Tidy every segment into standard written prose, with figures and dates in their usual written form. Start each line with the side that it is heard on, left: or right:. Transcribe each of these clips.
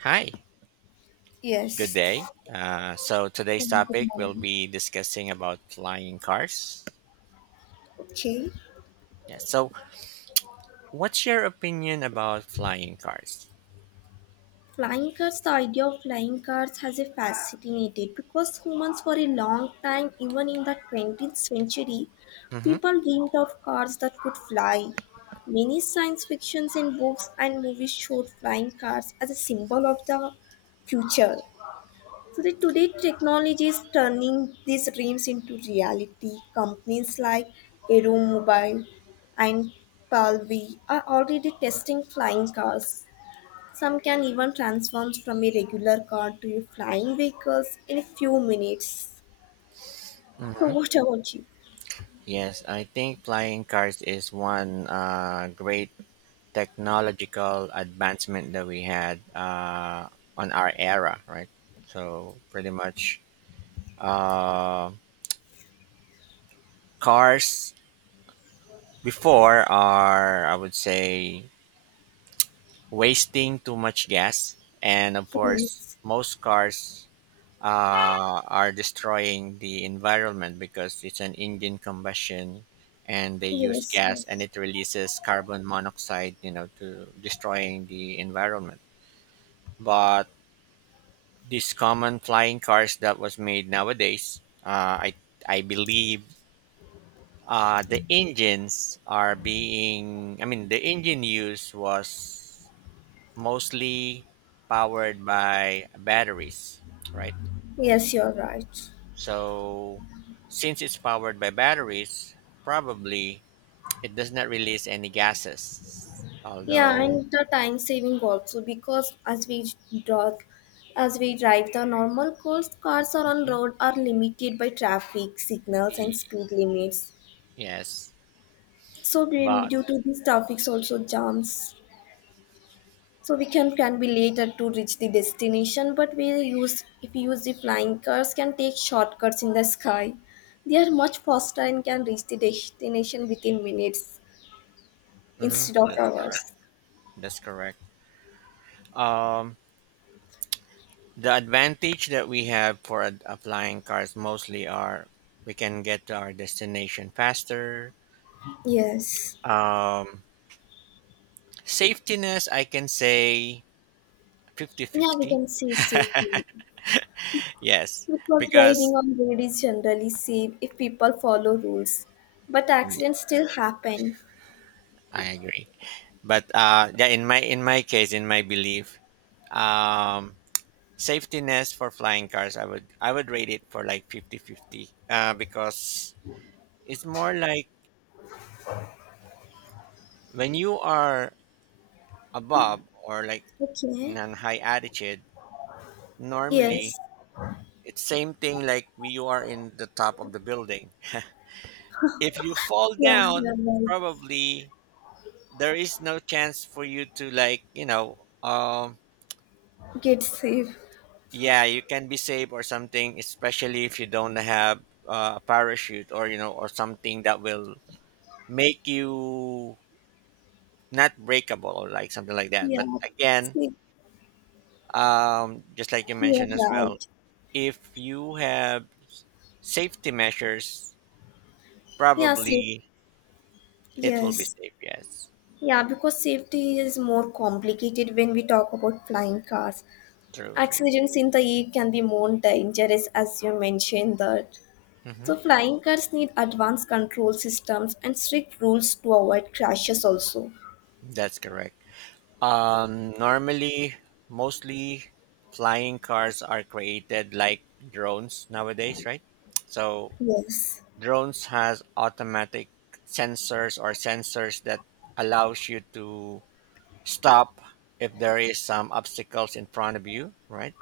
right: Hi, good
left: Yes.
right: day. So today's
left: Good
right: topic we'll
left: morning.
right: be discussing about flying cars.
left: Okay.
right: Yeah. So, what's your opinion about flying cars?
left: Flying cars, the idea of flying cars has a fascinated because humans for a long time, even in the 20th century,
right: Mm-hmm.
left: people dreamed of cars that could fly. Many science fictions in books and movies showed flying cars as a symbol of the future. So the today technology is turning these dreams into reality. Companies like Aero Mobile and Palvi are already testing flying cars. Some can even transform from a regular car to a flying vehicles in a few minutes. So
right: Mm-hmm.
left: what about you?
right: Yes, I think flying cars is one great technological advancement that we had on our era, right? So pretty much, uh, cars before are, I would say, wasting too much gas, and of course,
left: Yes,
right: most cars are destroying the environment because it's an engine combustion, and they use
left: yes,
right: gas, and
left: yes.
right: it releases carbon monoxide, to destroying the environment. But these common flying cars that was made nowadays, I believe the engines are being. I mean, the engine use was mostly powered by batteries, right?
left: Yes, you're right.
right: So, since it's powered by batteries, probably it does not release any gases.
left: Yeah,
right: Although,
left: and the time saving also because drive, as we drive the normal course, cars are on
right: mhm.
left: road are limited by traffic signals and
right: y-
left: speed limits.
right: yes,
left: So due
right: but
left: due to these traffics also jams. So we can be later to reach the destination, but we use if we use the flying cars can take shortcuts in the sky. They are much faster and can reach the destination within minutes
right: mhm,
left: instead of
right: that's correct.
left: hours.
right: That's correct. Um, the advantage that we have for applying cars mostly are we can get to our destination faster.
left: Yes.
right: Um, Safetiness, I can say
left: Yeah, we
right: 50-50.
left: can see safety.
right: Yes,
left: Because
right: because
left: driving on road is generally safe if people follow rules, but
right: y-
left: accidents still happen.
right: I agree. But yeah, in my case, in my belief, um, safety nest for flying cars, I would rate it for like 50 50. 50 because it's more like when you are above or like in
left: Okay.
right: a high altitude.
left: Yes.
right: Normally, it's same thing like when you are in the top of the building. If you fall
left: Yeah, you're
right: down,
left: right.
right: probably there is no chance for you to like, you know. Um,
left: Get safe.
right: yeah, you can be safe or something, especially if you don't have a parachute or, you know, or something that will make you not breakable or like something like that.
left: Yeah.
right: But again,
left: Safe.
right: just like you
left: You're
right: mentioned as well,
left: right.
right: if you have safety measures,
left: Yeah, safe.
right: probably it will be
left: Yes.
right: safe. Yes,
left: Yeah, because safety is more complicated when we talk about flying cars.
right: true, true.
left: Accidents in the air can be more dangerous, as you mentioned that.
right: Hmm,
left: So, flying cars need advanced control systems and strict rules to avoid crashes also.
right: that's correct. Normally, mostly flying cars are created like drones nowadays, right? So
left: Yes,
right: drones has automatic sensors, or sensors that allows you to stop if there is some obstacles in front of you, right?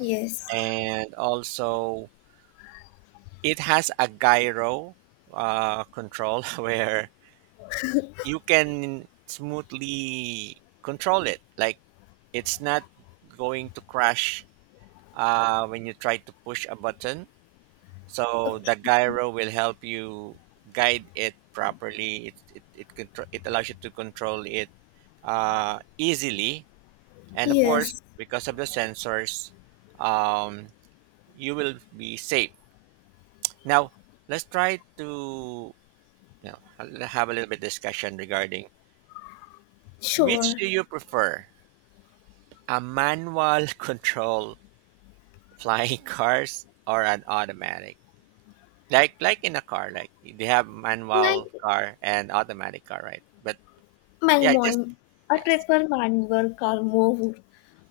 left: yes,
right: And also it has a gyro control where you can smoothly control it. Like, it's not going to crash when you try to push a button. So the
left: okay,
right: gyro will help you guide it properly. It allows you to control it easily, and of course,
left: yes,
right: because of the sensors, um, you will be safe. Now, let's try to, you know, have a little bit discussion regarding which do
left: sure.
right: you prefer: a manual control flying cars or an automatic? Like in a car, like they have manual
left: Like
right: car and automatic car, right? But
left: my
right: yeah, just
left: mom, I
right: yes,
left: prefer manual car more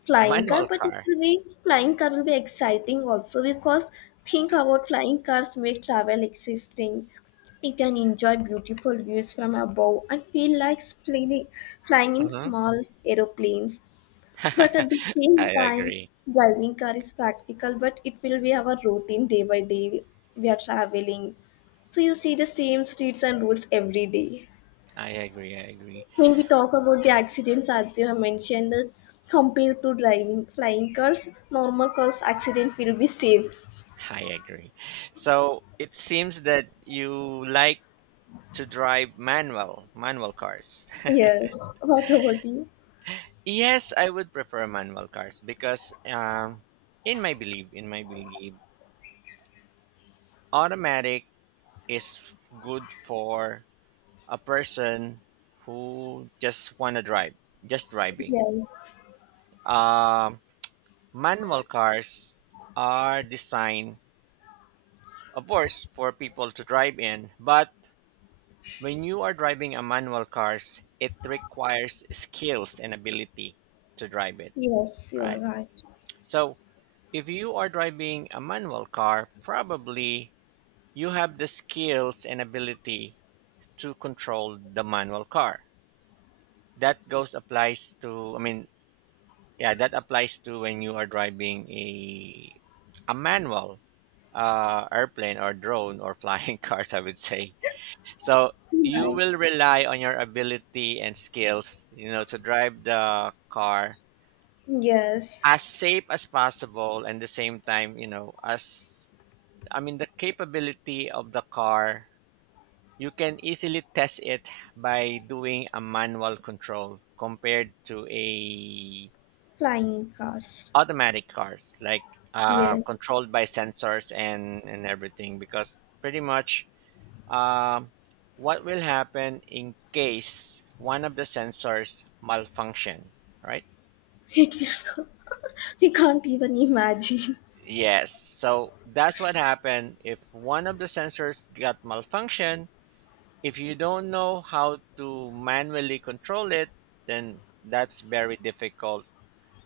left: flying car,
right: manual
left: but it
right: car.
left: will be flying car will be exciting also because think about flying cars make travel existing. You can enjoy beautiful views from above and feel like flying in
right: Hmm.
left: small aeroplanes. But at the same
right: I
left: time,
right: agree.
left: driving car is practical, but it will be our routine day by day. We are traveling. So you see the same streets and roads every day.
right: I agree. I agree.
left: When we talk about the accidents, as you have mentioned, that compared to driving flying cars, normal cars accident will be safe.
right: I agree. So it seems that you like to drive manual cars.
left: Yes. What about you?
right: Yes, I would prefer manual cars because in my belief, automatic is good for a person who just wanna drive, just driving.
left: Yes.
right: Um, Manual cars are designed, of course, for people to drive in. But when you are driving a manual cars, it requires skills and ability to drive it,
left: Yes, you are
right: right?
left: right.
right: So if you are driving a manual car, probably you have the skills and ability to control the manual car. That goes applies to, I mean, yeah, that applies to when you are driving a manual airplane or drone or flying cars, I would say. So you
left: Right.
right: will rely on your ability and skills, you know, to drive the car
left: Yes.
right: as safe as possible, and the same time, you know, as, I mean, the capability of the car, you can easily test it by doing a manual control, compared to a
left: Flying cars.
right: automatic cars like
left: Yes.
right: controlled by sensors and everything, because pretty much, Um, what will happen in case one of the sensors malfunction, right?
left: It will go. We can't even imagine.
right: Yes. So that's what happened if one of the sensors got malfunction. If you don't know how to manually control it, then that's very difficult,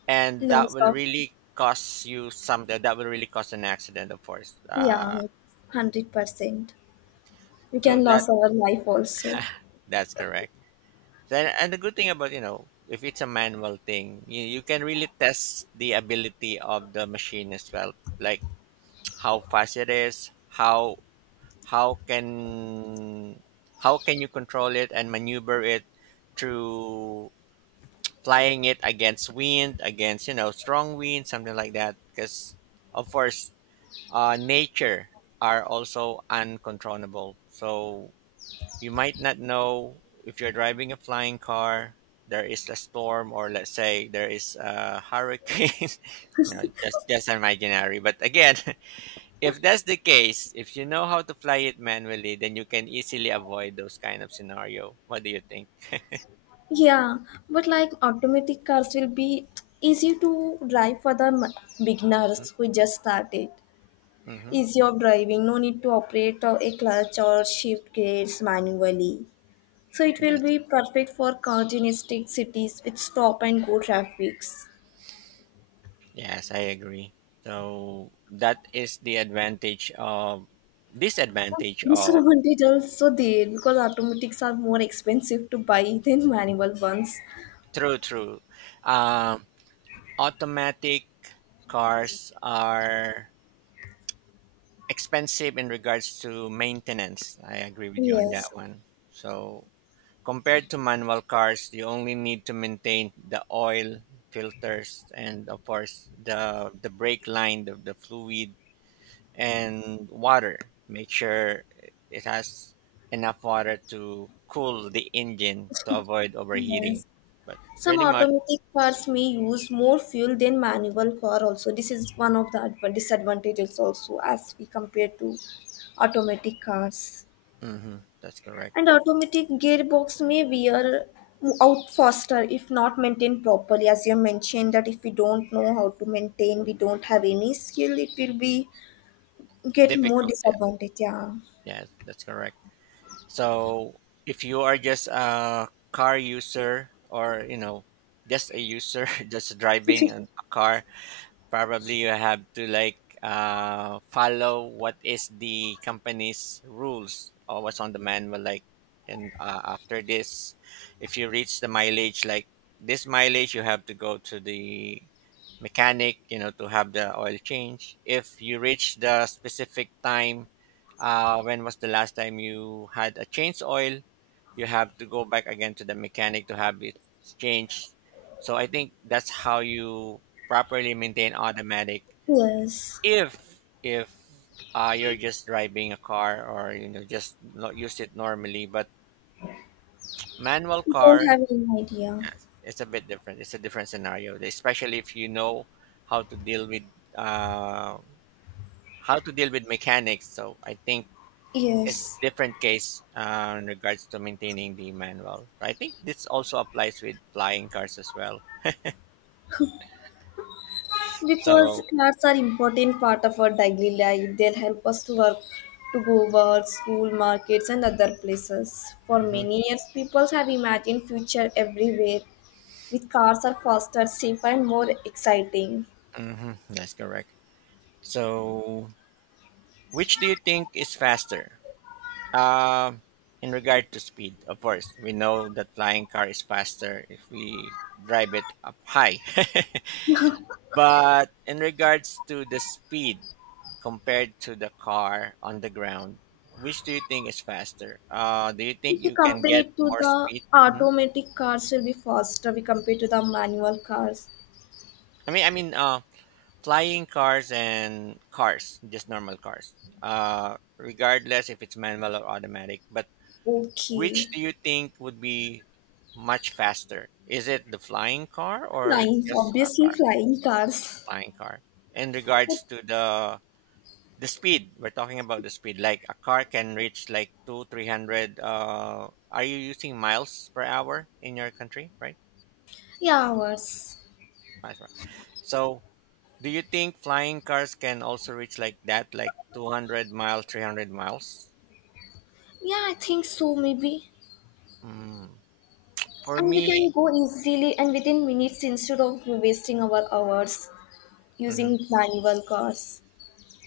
right: and that
left: Loss
right: will
left: of,
right: really cost you something. That will really cause an accident, of course.
left: yeah, 100%. We
right: So
left: can
right: that
left: lose our life also.
right: that's correct. Then, and the good thing about, you know, if it's a manual thing, you can really test the ability of the machine as well, like how fast it is, how can how can you control it and maneuver it through flying it against wind, against, you know, strong wind, something like that. Because of course, nature are also uncontrollable. So you might not know if you're driving a flying car there is a storm, or let's say there is a hurricane. You just imaginary. But again, if that's the case, if you know how to fly it manually, then you can easily avoid those kind of scenario. What do you think?
left: Yeah, but like automatic cars will be easy to drive for the beginners who just started.
right: Mm-hmm.
left: Easy of driving, no need to operate a clutch or shift gears manually. So it will
right: That's,
left: be perfect for congested cities with stop and go traffics.
right: yes, I agree. So that is the advantage of disadvantage of
left: Disadvantage also there because automatics are more expensive to buy than manual ones.
right: true, true. Um, Automatic cars are expensive in regards to maintenance. I agree with you on that
left: Yes,
right: one. So compared to manual cars, you only need to maintain the oil filters and of course the brake line, the fluid and water. Make sure it has enough water to cool the engine to avoid overheating.
left: yes.
right: But
left: Some
right: pretty much,
left: automatic cars may use more fuel than manual car also. This is one of the disadvantages also as we compare to automatic cars.
right: hmm, that's correct.
left: And automatic gearbox may wear out faster if not maintained properly. As you mentioned that if we don't know how to maintain, we don't have any skill, it will be get more
right: Difficult.
left: disadvantage. Yeah.
right: Yes, that's correct. So if you are just a car user, or you know, just a user, just driving a car, probably you have to like, follow what is the company's rules or what's on the manual. Like, and after this, if you reach the mileage, like this mileage, you have to go to the mechanic, you know, to have the oil change. If you reach the specific time, when was the last time you had a change oil, you have to go back again to the mechanic to have it changed. So I think that's how you properly maintain automatic.
left: Yes,
right: If if you're just driving a car, or you know, just not use it normally, but manual
left: I don't
right: car,
left: have any idea.
right: yes, it's a bit different. It's a different scenario, especially if you know how to deal with uh, how to deal with mechanics. So I think it's
left: Yes,
right: different case in regards to maintaining the manual. I think this also applies with flying cars as well.
left: because
right: So
left: cats are important part of our daily life. They'll help us to work, to go work, school, markets, and other places. For
right: hmm,
left: many years, people have imagined future everywhere with cars are faster, safer, and more exciting.
right: hmm, that's correct. So which do you think is faster? Uh, in regard to speed, of course, we know that flying car is faster if we drive it up high. But in regards to the speed, compared to the car on the ground, which do you think is faster? Do you think
left: If you
right: you can
left: compare
right: get
left: it to
right: more
left: the
right: speed? Hmm.
left: automatic cars, will be faster. We compare to the manual cars.
right: I mean, flying cars and cars, just normal cars, regardless if it's manual or automatic. But
left: Okay,
right: which do you think would be much faster? Is it the flying car or
left: flying,
right: just a
left: obviously
right: car,
left: flying cars.
right: flying car? In
left: I
right: regards to the speed, we're talking about the speed, like a car can reach like two three hundred. Are you using miles per hour in your country, right?
left: Yeah, hours.
right: Miles per hour. So do you think flying cars can also reach like that, like 200 miles 300 miles?
left: Yeah, I think so, maybe.
right: Mm. For
left: And we
right: me
left: can go easily and within minutes instead of wasting our hours
right: mhm,
left: using manual cars.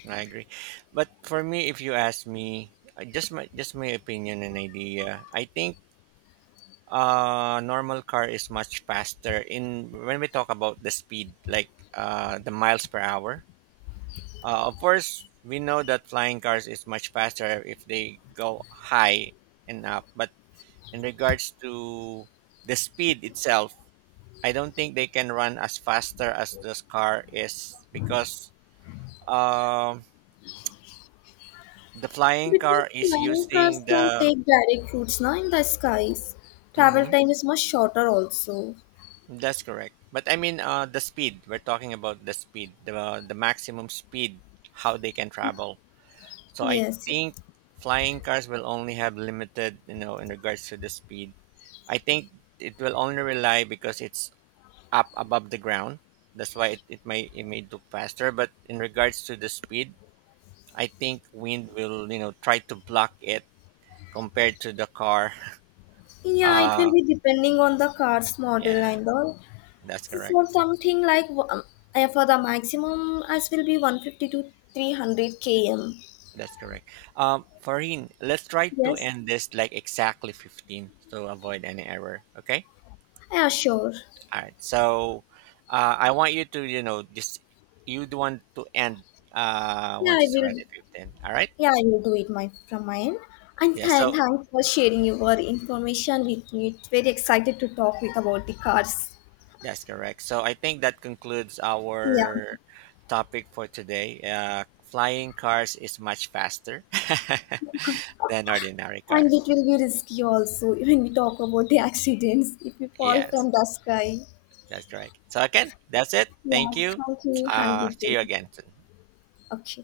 right: I agree. But for me, if you ask me, just my opinion and idea, I think normal car is much faster in when we talk about the speed, like the miles per hour. Of course, we know that flying cars is much faster if they go high and up. But in regards to the speed itself, I don't think they can run as faster as this car is because um the flying
left: Because
right: car is
left: flying cars
right: using
left: can
right: the.
left: take direct routes now in the skies. Travel
right: Mhm,
left: time is much shorter also.
right: that's correct. But I mean, the speed. We're talking about the speed, the maximum speed, how they can travel. So I
left: Yes.
right: think flying cars will only have limited, you know, in regards to the speed. I think it will only rely because it's up above the ground. That's why it may look faster. But in regards to the speed, I think wind will, you know, try to block it compared to the car.
left: Yeah, it will
right: Uh,
left: be depending on the car's
right: yeah,
left: model and all.
right: that's correct.
left: For something like for the maximum, as will be 150 to 300 km.
right: That's correct. Farin, let's try to
left: Yes.
right: end this like exactly 15 to avoid any error. Okay.
left: Yeah, sure.
right: All right. So I want you to, you know, just you want to end
left: Yeah,
right: once
left: I
right: it's already
left: will.
right: 15. All right.
left: Yeah, I will do it my from my end. And
right: Yeah. So
left: thanks for sharing your information with me. It's very excited to talk with about the cars.
right: that's correct. So I think that concludes
left: Yeah,
right: our topic for today. Flying cars is much faster than ordinary
left: and
right: car.
left: it will be risky also when we talk about the accidents if we fall
right: Yes,
left: from the sky.
right: that's correct. So again, that's it.
left: Yeah,
right: Thank you.
left: thank you. Have a good
right: See
left: day.
right: you again soon.
left: Okay.